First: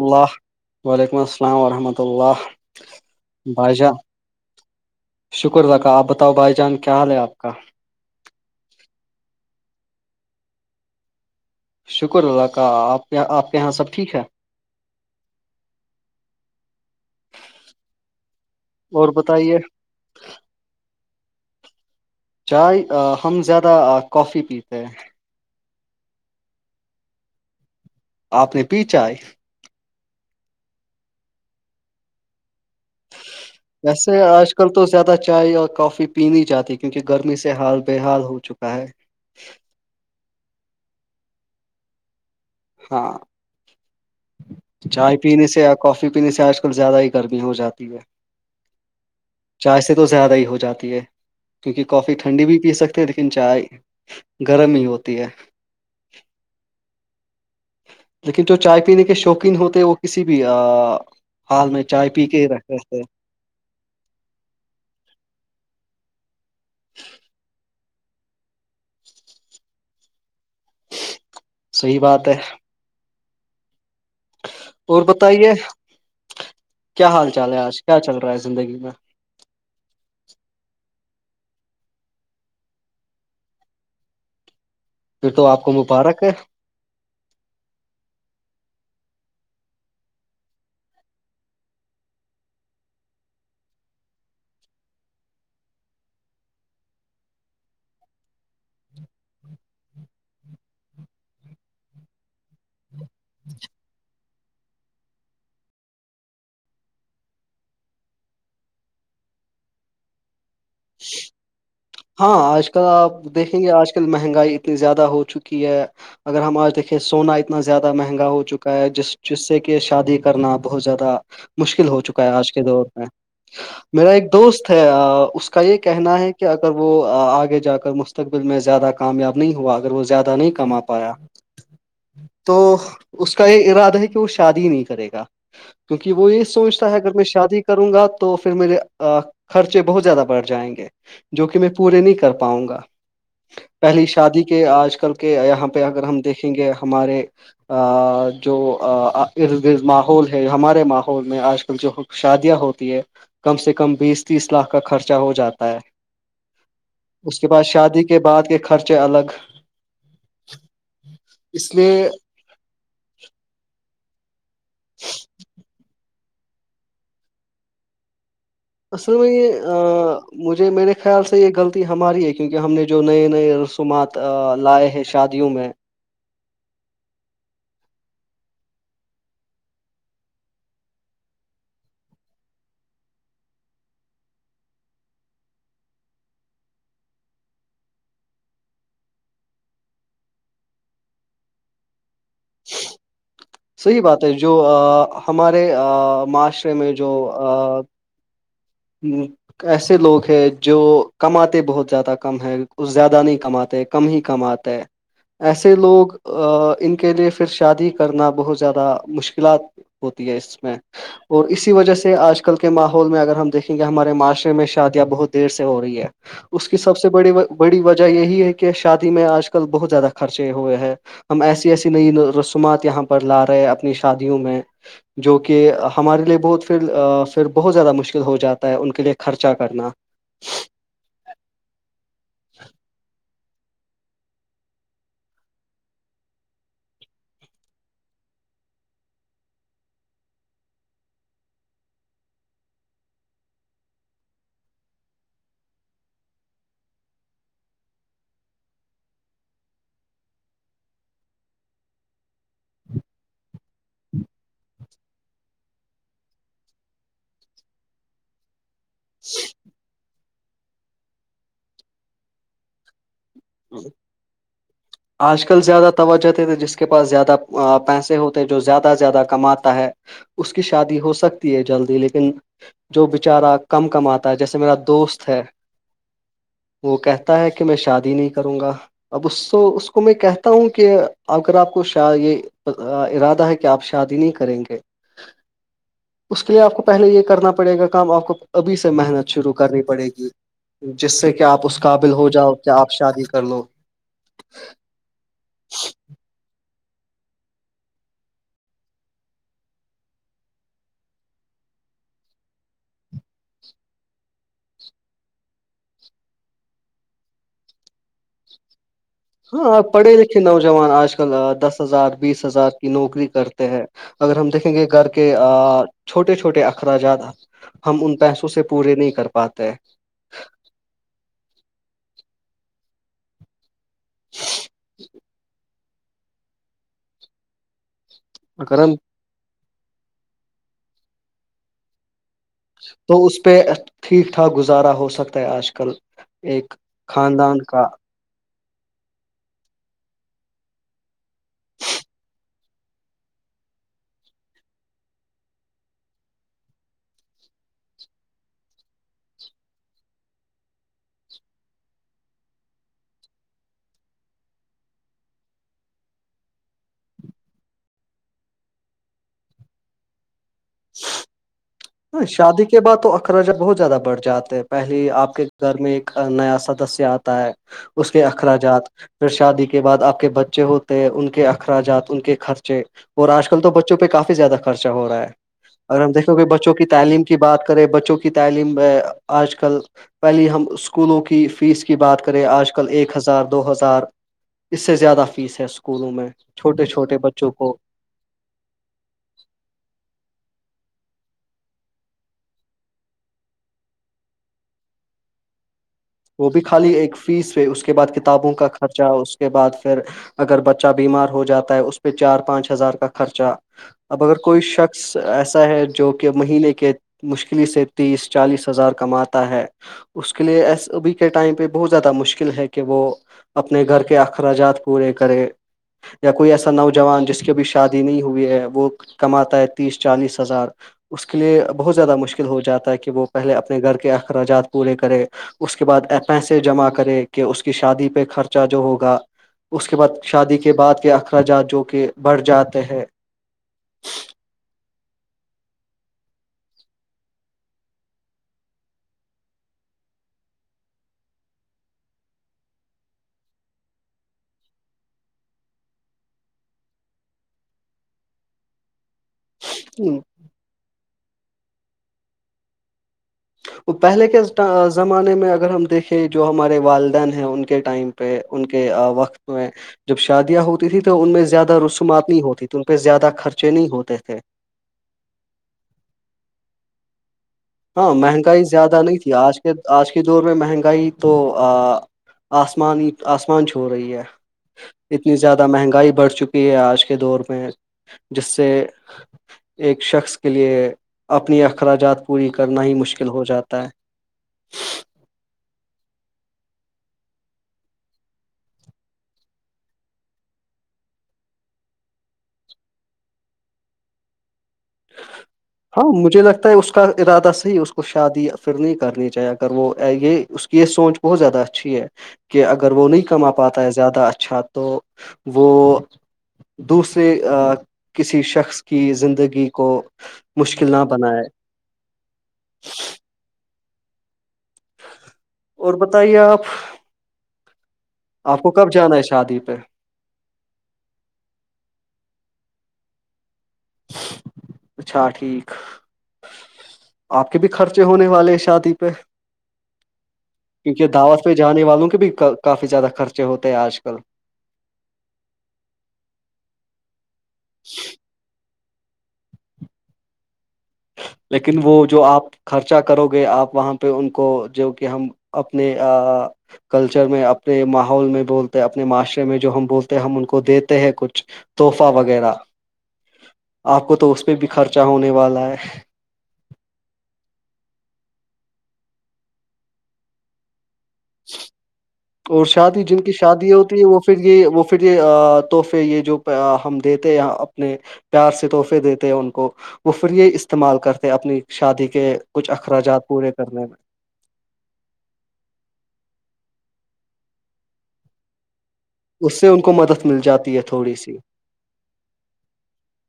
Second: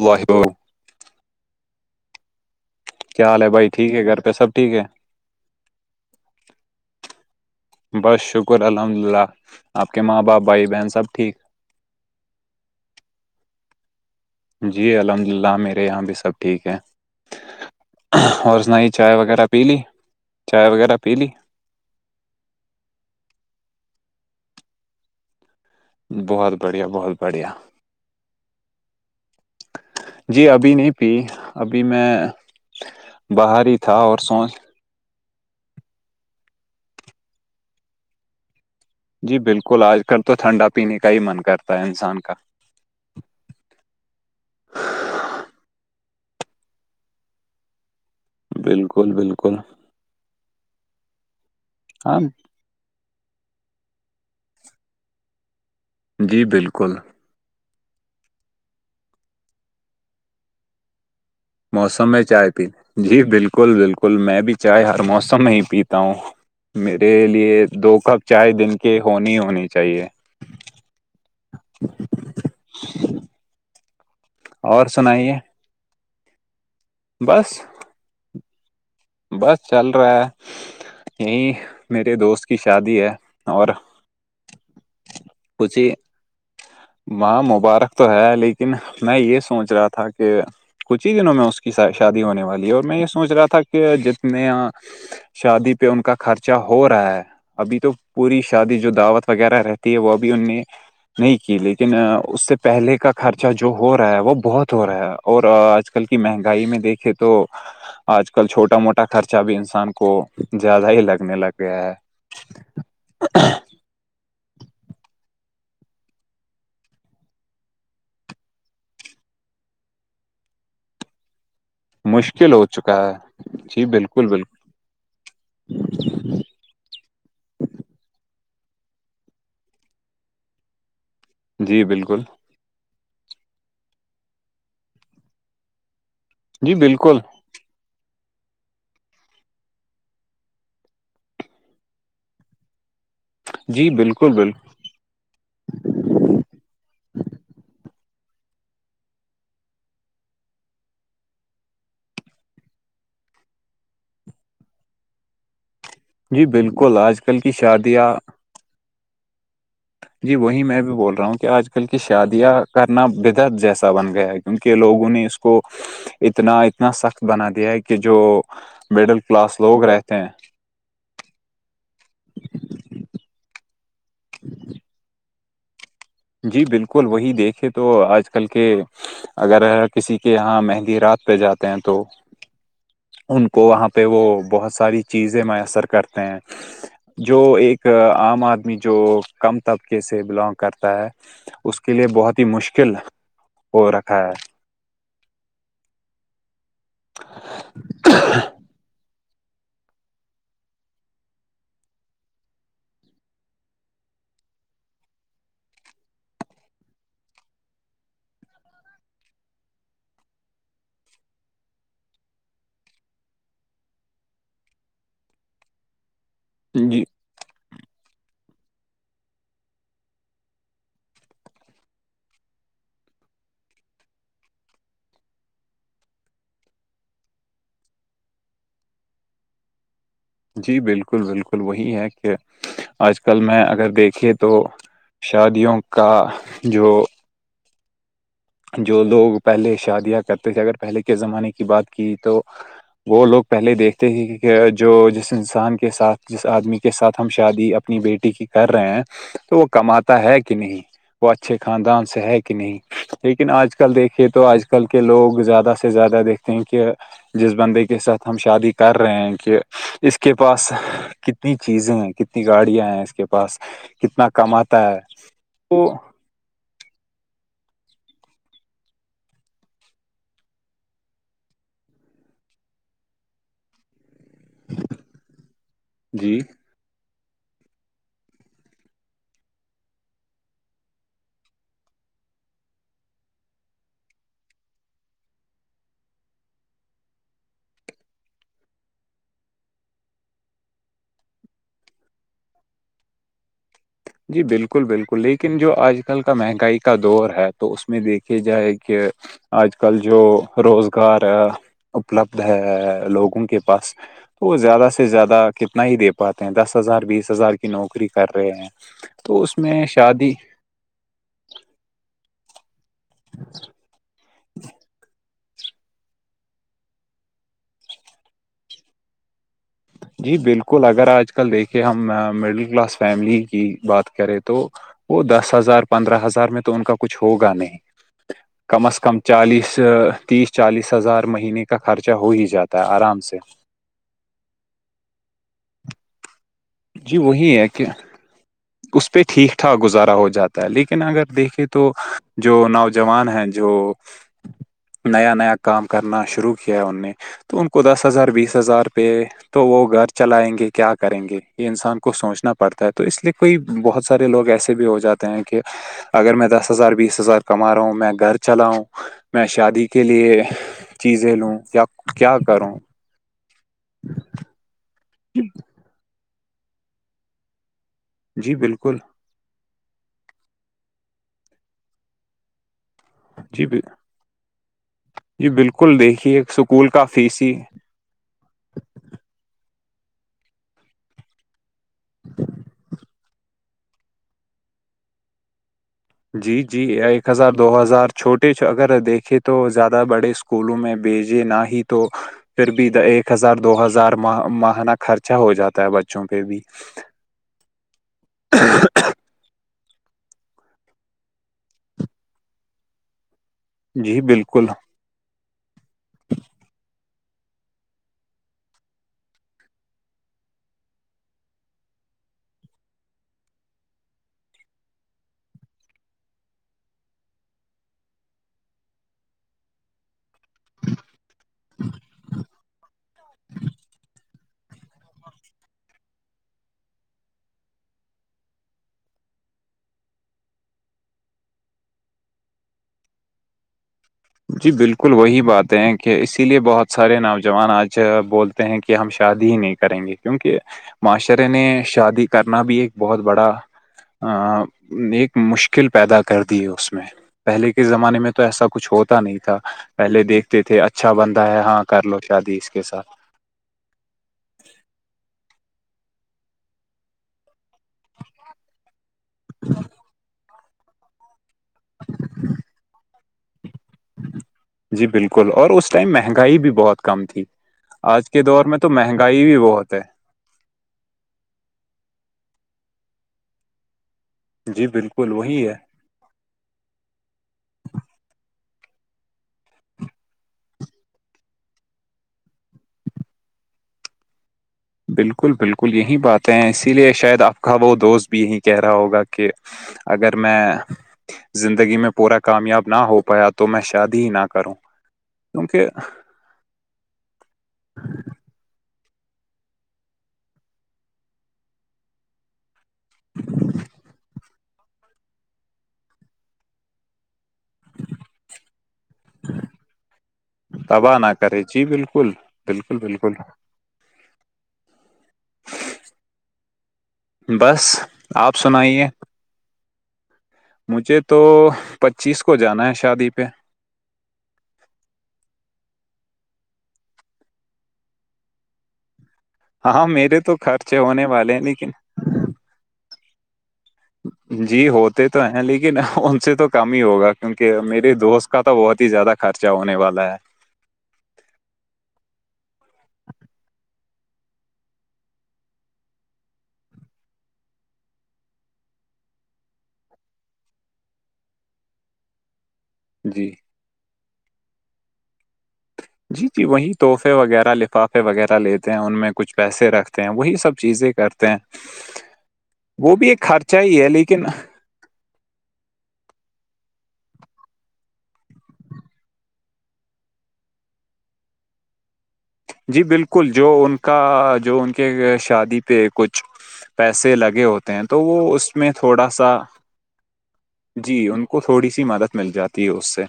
اللہ وعلیکم السلام ورحمۃ اللہ کیا حال ہے بھائی ٹھیک جان ہے گھر پہ سب ٹھیک ہے شکر تھا کا آپ بتاؤ بھائی جان کیا حال ہے آپ کا بس شکر الحمد للہ آپ کے ماں باپ بھائی بہن سب ٹھیک شکر اللہ کا آپ کے آپ کے یہاں سب ٹھیک ہے جی الحمد للہ میرے یہاں بھی سب ٹھیک ہے اور اسن ہی اور چائے وغیرہ بتائیے پی لی چائے وغیرہ پی لی چائے ہم زیادہ کافی پیتے ہیں بہت بڑھیا بہت بڑھیا آپ نے پیچھا آئے جی ابھی نہیں پی ابھی میں باہر تھا جیسے اور آج سوچ کل تو زیادہ چائے اور کافی پین جاتی کیونکہ گرمی سے ہال بے حال ہو چکا ہے جی بالکل آج کل تو ٹھنڈا پینے کا ہی من کرتا ہے انسان کا ہاں چائے پینے سے یا کافی پینے سے آج کل زیادہ ہی گرمی ہو جاتی ہے بالکل بالکل ایسے تو زیادہ ہی ہو جاتی ہے کیونکہ کافی ہاں ٹھنڈی بھی پی سکتی لیکن چائے گرم ہی ہوتی ہے جی بالکل لیکن جو چائے پینے کے شوقین ہوتے وہ کسی بھی حال موسم میں پی کے ہی چائے رکھ رہتے ہیں پینے جی بالکل بالکل میں بھی چائے ہر موسم میں ہی پیتا ہوں میرے لیے دو کپ چائے دن کے ہونی ہونی چاہیے صحیح بات ہے [inaudible] اور بتائیے کیا حال بس چال ہے آج کیا چل رہا ہے زندگی میں بس چل رہا ہے یہیں میرے دوست کی شادی ہے اور پھر تو آپ کو کچھ ہی مبارک ہے وہاں مبارک تو ہے لیکن میں یہ سوچ رہا تھا کہ کچھ ہی دنوں میں اس کی شادی ہونے والی ہے اور میں یہ سوچ رہا تھا کہ جتنے شادی پہ ان کا خرچہ ہو رہا ہے ابھی تو پوری شادی جو دعوت وغیرہ رہتی ہے وہ ابھی ان نے نہیں لیکن اس سے پہلے کا خرچہ جو ہو رہا ہے وہ بہت ہو رہا ہے اور آج کل کی مہنگائی میں دیکھے تو آج کل چھوٹا موٹا خرچہ بھی انسان کو زیادہ ہی لگنے لگ گیا ہے ہاں آج کل آپ دیکھیں گے آج کل مہنگائی اتنی زیادہ ہو چکی ہے اگر ہم آج دیکے سونا اتنا زیادہ مہنگا ہو چکا ہے جس جس سے کہ شادی کرنا بہت زیادہ مشکل ہو چکا ہے آج مشکل کے ہو دور چکا میں ہے جی میرا بالکل ایک بالکل دوست ہے اس کا یہ کہنا ہے کہ اگر اگر وہ آگے جا کر مستقبل میں زیادہ کامیاب نہیں ہوا اگر وہ زیادہ نہیں کما پایا جی بالکل تو اس کا یہ ارادہ ہے کہ وہ شادی نہیں کرے گا کیونکہ وہ یہ جی سوچتا ہے اگر بالکل میں شادی کروں گا تو پھر میرے خرچے بہت زیادہ بڑھ جائیں گے جو کہ میں پورے نہیں کر پاؤں گا جی پہلی بالکل شادی بالکل کے آج کل کہ یہاں پہ اگر ہم دیکھیں گے ہمارے آ جو ماحول ہے ہمارے ماحول میں آج کل جو شادیاں ہوتی ہے کم سے کم بیس تیس لاکھ کا خرچہ ہو جاتا ہے جی بالکل آج اس کل کے کی بعد شادی شادیاں کے بعد کے خرچے الگ جی وہی میں بھی بول رہا ہوں کہ آج اس کل کی لیے شادیاں کرنا بدعت جیسا بن گیا ہے کہ کی کے لوگوں نے اس کو اتنا اتنا سخت بنا دیا ہے کہ جو اصل مڈل میں یہ کلاس لوگ رہتے ہیں مجھے میرے خیال سے یہ غلطی ہماری ہے کیونکہ ہم نے جو نئے نئے رسومات لائے ہیں شادیوں میں جی بالکل وہی دیکھے تو آج کل کے اگر کسی کے یہاں مہندی رات پہ جاتے ہیں تو ان کو وہاں پہ وہ بہت ساری چیزیں میسر کرتے ہیں جو ایک عام آدمی جو کم طبقے سے بلانگ کرتا ہے اس کے لیے بہت ہی مشکل ہو صحیح بات رکھا ہے جو ہمارے معاشرے میں جو [inaudible] ایسے لوگ ہے جو کماتے بہت زیادہ کم ہے کچ زیادہ نہیں کماتے کم ہی کم آتا ہے ایسے لوگ ان کے لیے پھر شادی کرنا بہت زیادہ مشکلات ہوتی ہے اس میں اور اسی وجہ سے آج کل کے ماحول میں اگر ہم دیکھیں کہ ہمارے معاشرے میں شادیاں بہت دیر سے ہو رہی ہے اس کی ہے سب جی سے بڑی بڑی وجہ یہی ہے کہ شادی میں آج کل بہت زیادہ خرچے ہوئے ہیں ہم ایسی ایسی نئی رسومات یہاں پر لا رہے اپنی شادیوں میں جو کہ ہمارے لیے بہت پھر پھر بہت زیادہ مشکل ہو جاتا ان کے لیے خرچہ کرنا جی بالکل بالکل وہی ہے کہ آج کل آج کل میں اگر دیکھے تو شادیوں کا جو جو لوگ پہلے شادیاں کرتے تھے اگر پہلے کے زمانے کی بات کی تو وہ لوگ پہلے دیکھتے تھ کہ جو جس انسان کے ساتھ جس آدمی کے ساتھ ہم شادی اپنی بیٹی کی کر رہے ہیں تو وہ کماتا ہے کہ نہیں وہ اچھے خاندان سے ہے کہ نہیں لیکن آج کل دیکھیے تو آج کل کے لوگ زیادہ سے زیادہ دیکھتے ہیں کہ جس بندے کے ساتھ ہم شادی کر رہے ہیں کہ اس کے پاس کتنی چیزیں ہیں کتنی گاڑیاں ہیں اس کے پاس کتنا کمات آج کل زیادہ توجہتے تھے جس کے پاس زیادہ پیسے ہوتے ہیں جو زیادہ سے زیادہ کماتا ہے اس کی شادی ہو سکتی ہے جلدی لیکن جو بیچارہ کم کم آتا ہے جیسے میرا دوست ہے جی وہ کہتا ہے کہ میں شادی نہیں کروں گا اب اس اس اس کو میں کہتا ہوں کہ اگر آپ کو شا یہ ارادہ ہے کہ آپ شادی نہیں کریں گے اس کے لیے آپ کو پہلے یہ کرنا پڑے گا کام آپ کو ابھی سے محنت شروع کرنی پڑے گی جس سے کہ آپ اس قابل ہو جاؤ کہ آپ شادی کر لو جی بالکل بالکل لیکن جو آج کل کا مہنگائی کا دور ہے تو اس میں دیکھیے جائے کہ آج کل جو روزگار اپلبد ہے لوگوں کے پاس تو وہ زیادہ سے زیادہ کتنا ہی دے پاتے ہیں دس ہزار بیس ہزار کی نوکری کر رہے ہیں تو اس ہاں میں پڑھے شادی لکھے نوجوان آج کل دس ہزار بیس ہزار نوکری کرتے ہیں اگر ہم دیکھیں گے گھر کے چھوٹے چھوٹے اخراجات ہم ان پیسوں سے پورے نہیں کر پاتے جی بالکل اگر آج کل دیکھے ہم مڈل کلاس فیملی کی بات کرے تو وہ دس ہزار پندرہ ہزار میں تو ان کا کچھ ہوگا نہیں اگر کم ہم از کم چالیس تیس چالیس ہزار مہینے کا خرچہ ہو ہی جاتا ہے تو آرام اس سے پہ ٹھیک ٹھاک گزارا ہو سکتا ہے آج کل ایک جی وہی خاندان ہے کہ کا اس پہ ٹھیک ٹھاک گزارا ہو جاتا ہے لیکن اگر دیکھے تو جو نوجوان ہیں جو [inaudible] نیا نیا کام کرنا شروع کیا ہے ان نے تو ان کو دس ہزار بیس ہزار پہ تو وہ گھر چلائیں گے کیا کریں گے یہ انسان کو سوچنا پڑتا ہے تو اس لیے کوئی بہت سارے لوگ ایسے بھی ہو جاتے ہیں کہ اگر میں دس ہزار بیس ہزار کما رہا ہوں میں گھر چلاؤں میں شادی کے لیے چیزیں لوں یا کیا شادی کروں کے بعد تو اخراجات بہت زیادہ بڑھ جاتے پہلے آپ کے جی گھر میں ایک نیا سدسیہ آتا ہے اس کے جی اخراجات بالکل پھر شادی کے بعد آپ کے بچے ہوتے ہیں ان کے اخراجات ان کے خرچے اور آج کل جی تو بچوں پہ کافی زیادہ خرچہ ہو رہا ہے جی بالکل اگر ہم دیکھو گ دیکھیے کہ بچوں کی اسکول کا تعلیم کی فیس ہی بات بچوں کی تعلیم میں آج کل پہلی ہم اسکولوں کی فیس کی بات کریں آج کل ایک ہزار دو ہزار اس سے زیادہ فیس ہے اس کو جی جی ایک ہزار دو ہزار چھوٹے چ اگر دیکھے تو زیادہ بڑے اسکولوں میں بھیجے نہ ہی تو پھر بھی ایک ہزار دو ہزار مہانہ خرچہ ہو جاتا ہے ب وہ بھی خالی ایک فیس پہ اس کے بعد کتابوں کا خرچہ اس کے بعد پھر اگر بچہ بیمار ہو جاتا ہے اس پہ چار پانچ ہزار کا خرچہ جی اب اگر کوئی بالکل شخص ایسا ہے جو کہ مہینے کے مشکل سے تیس چالیس ہزار کماتا ہے اس کے لیے ایس ابھی کے ٹائم پہ بہت زیادہ مشکل ہے کہ وہ اپنے گھر کے اخراجات پورے کرے یا کوئی ایسا نوجوان جس کی ابھی شادی نہیں ہوئی ہے وہ کماتا ہے تیس چالیس ظار اس کے لیے بہت زیادہ مشکل ہو جاتا ہے کہ وہ پہلے اپنے گھر کے اخراجات پورے کرے اس کے بعد پیسے جمع کرے کہ اس کی شادی پہ خرچہ جو ہوگا اس کے بعد شادی کے بعد کے اخراجات جو کہ بڑھ جاتے ہے جی بالکل وہی بات ہے کہ اسی لیے بہت سارے نوجوان آج بول ہیں کہ ہم شادی ہی نہیں کریں گے کیونک معاشرے نے شادی کرنا بھی ایک بہت بڑا ایک مشکل پیدا کر دی اس میں پہلے کے زمانے میں تو ایسا کچھ ہوتا تا نہیں تھا پہلے دیکھتے تھے اچھا بندہ ہے ہاں کر لو شادی اس کے ساتھ پہلے کے زمانے میں اگر ہم دیکھیں جو ہمارے والدین ہیں ان کے کے ٹائم پہ ان کے وقت میں جب شادیاں ہوتی تھیں تو ان میں زیادہ رو سمات نہیں ہوتی تو ان پہ زیادہ خرچے نہیں ہوتے تھے جی بالکل اور اس ٹائم مہنگائی بھی بہت کم تھی ہاں آج کے مہنگائی دور میں تو زیادہ نہیں تھی مہنگائی بھی آج کے بہت ہے آج کے کے دور میں مہنگائی تو آسمان آسمان چھو رہی ہے جی بالکل اتنی زیادہ وہی ہے مہنگائی بڑھ چکی ہے آج کے دور میں جس سے ایک شخص کے لیے اپنی اخراجات پوری کرنا ہی مشکل ہو جاتا ہے بالکل بالکل یہی باتیں ہیں اسی لیے شاید آپ کا وہ دوست بھی یہی کہہ رہا ہوگا کہ اگر میں زندگی میں پورا کامیاب نہ ہو پایا تو میں شادی ہی نہ کروں کیونکہ ہاں مجھے لگتا ہے اس کا ارادہ صحی اس کو شادی پھر نہیں کرنی چاہے اگر وہ یہ اس کی یہ سوچ بہت زیادہ اچھی ہے کہ اگر وہ نہیں کما پاتا ہے زیادہ اچھا تو وہ دوسرے کسی شخص کی زندگی کو مشکل تباہ نہ بنائے کرے جی بالکل بالکل بالکل اور بتائیے آپ بس آپ کو کب سنائیے جانا ہے شادی پہ مجھے تو پچیس کو جانا ہے شادی پہ اچھا ٹھیک آپ کے بھی خرچے ہونے والے ہیں شادی پہ ہاں میرے تو خرچے کیونکہ ہونے دعوت والے پہ ہیں جانے لیکن والوں کے بھی کافی زیادہ خرچے ہوتے ہیں آج کل جی ہوتے تو ہیں لیکن ان سے تو کام ہی ہوگا کیونکہ میرے دوست کا تو بہت ہی زیادہ خرچہ ہونے والا ہے لیکن وہ جو آپ خرچا کرو گے آپ وہاں پہ ان کو جو کہ ہم اپنے کلچر میں اپنے ماحول میں بولتے ہیں اپنے معاشرے میں جو ہم بولتے ہیں ہم ان کو دیتے ہیں کچھ تحفہ وغیرہ جی آپ کو تو اس پہ بھی خرچہ ہونے والا ہے جی جی وہی تحفے وغیرہ لفافے وغیرہ لیتے ہیں ان میں کچھ پیسے رکھتے ہیں وہی سب چیزیں کرتے ہیں اور شادی وہ جن بھی کی ایک شادیا خرچہ ہی ہوتی ہے وہ پھر لیکن یہ وہ [unintelligible] پھر یہ تحفے یہ جو ہم دیتے اپنے پیار سے تحفے دیتے ہیں ان کو وہ پھر یہ استعمال کرتے اپنی شادی کے کچھ جی اخراجات بالکل پورے جو کرنے میں ان کا جو ان کے شادی پہ کچھ پیسے لگے ہوتے ہیں تو وہ اس اس میں تھوڑا سا اس سے ان کو مدد مل جاتی ہے تھوڑی جی سی ان کو تھوڑی سی مدد مل جاتی ہے اس سے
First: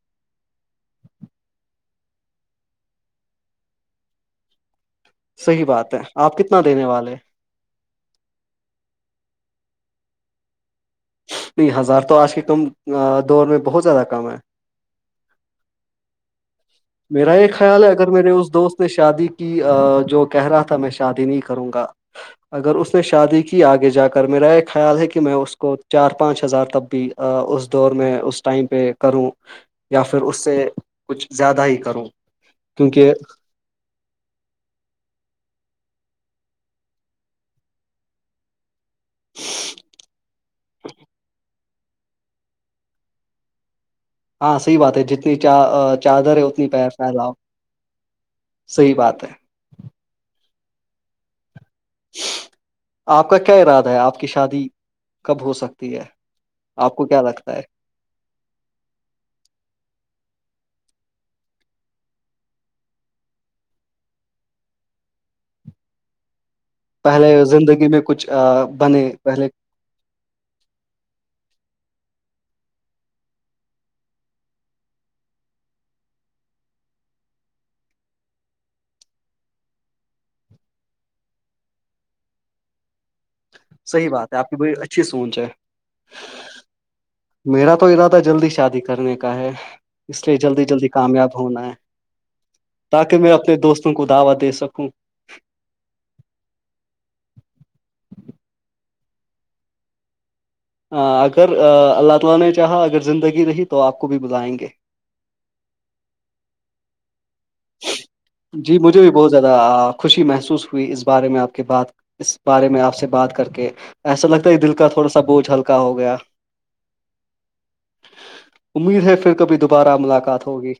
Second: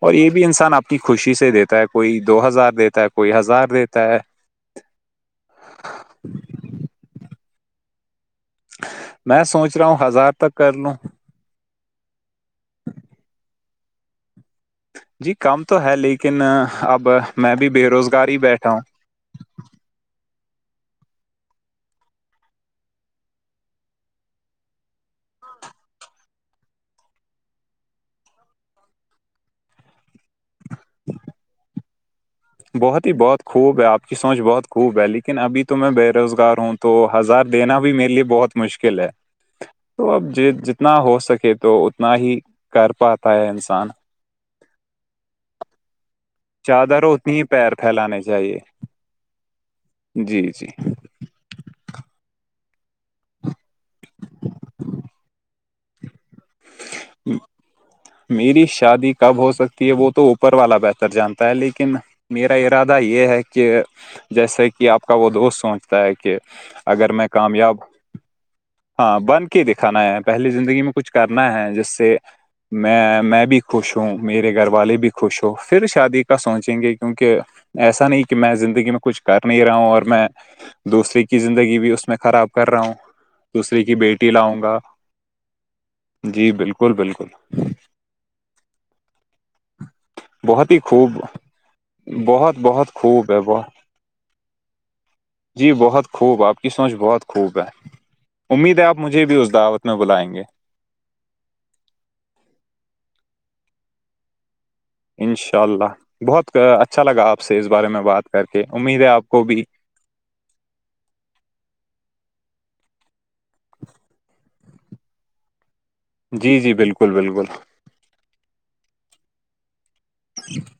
اور یہ بھی انسان آپ کی خوشی سے دیتا ہے کوئی دو ہزار دیتا ہے کوئی ہزار دیتا ہے صحیح بات ہے آپ کتنا دینے والے میں سوچ رہا ہوں ہزار تک کر لوں نہیں ہزار تو آج کے کم دور میں بہت زیادہ کم ہے جی کام تو ہے لیکن آپ [unintelligible] میرا یہ خیال ہے اگر میرے اس دوست نے شادی کہ جو کہہ رہا تھا میں شادی نہیں کروں گا اگر اس نے شادی کی آگے جا کر میرا یہ خیال ہے کہ میں اس کو چار پانچ ہزار تک بھی اس دور میں اس ٹائم پہ کروں یا پھر اس سے کچھ زیادہ ہی کرو بہت ہی بہت خوب ہے آپ کی سوچ بہت خوب ہے لیکن ابھی تو میں بے روزگار ہوں تو ہزار دینا بھی میرے لیے بہت مشکل ہے تو اب ج جتنا ہو سکے تو اتنا ہی کر پاتا ہے انسان [unintelligible] ہاں صحی بات ہے جتنی چ چادر ہے پہ چادر ہو فھیلاؤ اتنی ہی پیر پھیلانے چاہیے صحیح بات ہے [unintelligible] جی جی آپ کا کیا ارادہ ہے آپ کی شادی کب ہو سکتی ہے آپ کو کیا لگتا ہے میری شادی کب ہو سکتی ہے وہ تو اوپر والا بہتر جانتا ہے لیکن میرا ارادہ یہ ہے کہ جیسے کہ آپ کا وہ دوست سوچتا ہے کہ اگر میں پہلے کامیاب زندگی میں کچھ بنے ہاں پہلے بن کے دکھانا ہے پہلی زندگی میں کچھ کرنا ہے جس سے میں میں بھی خوش ہوں میرے گھر والے بھی خوش ہووں پھر شادی کا سوچیں گے کیونکہ ایسا نہیں کہ میں زندگی میں کچھ کر نہیں رہا ہوں اور میں دوسرے کی زندگی بھی اسس میں خراب کر رہا ہوں دوسرے کی صحیح بیٹی بات ہے آپ کی لاؤں بڑی گا اچھی سوچ ہے جی بالکل بالکل میرا تو ارادہ جلدی شادی کرنے کا ہے اس لیے جلدی بہت ہی جلدی خوب کامیاب ہونا ہے بہت بہت تاکہ خوب میں ہے اپنے بہت دوستوں کو دعوی دے سکوں جی بہت خوب آپ کی سوچھ بہت خوب ہے امید ہے آپ مجھے بھی اس دعوت میں بلائیں گے اگر اللہ تعالی نے چاہا اگر زندگی رہی تو آپ کو بھی بلائیں گے انشاء اللہ بہت اچھا لگا آپ سے اس بارے میں بات کر کے جی مجھے امید ہے بھی آپ بہت کو زیادہ بھی خوشی محسوس ہوئی اس بارے میں آپ کی بات اس بارے میں آپ سے بات کر کے ایسا لگتا ہے دل کا تھوڑا سا بوجھ ہلکا ہو گیا جی جی بالکل بالکل امید ہے پھربھی دوبارہ ملاقات ات ہوگی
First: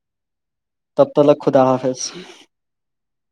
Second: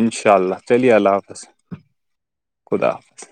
انشاء اللہ چلیے تب اللہ تلک حافظ خدا حافظ [unintelligible] خدا حافظ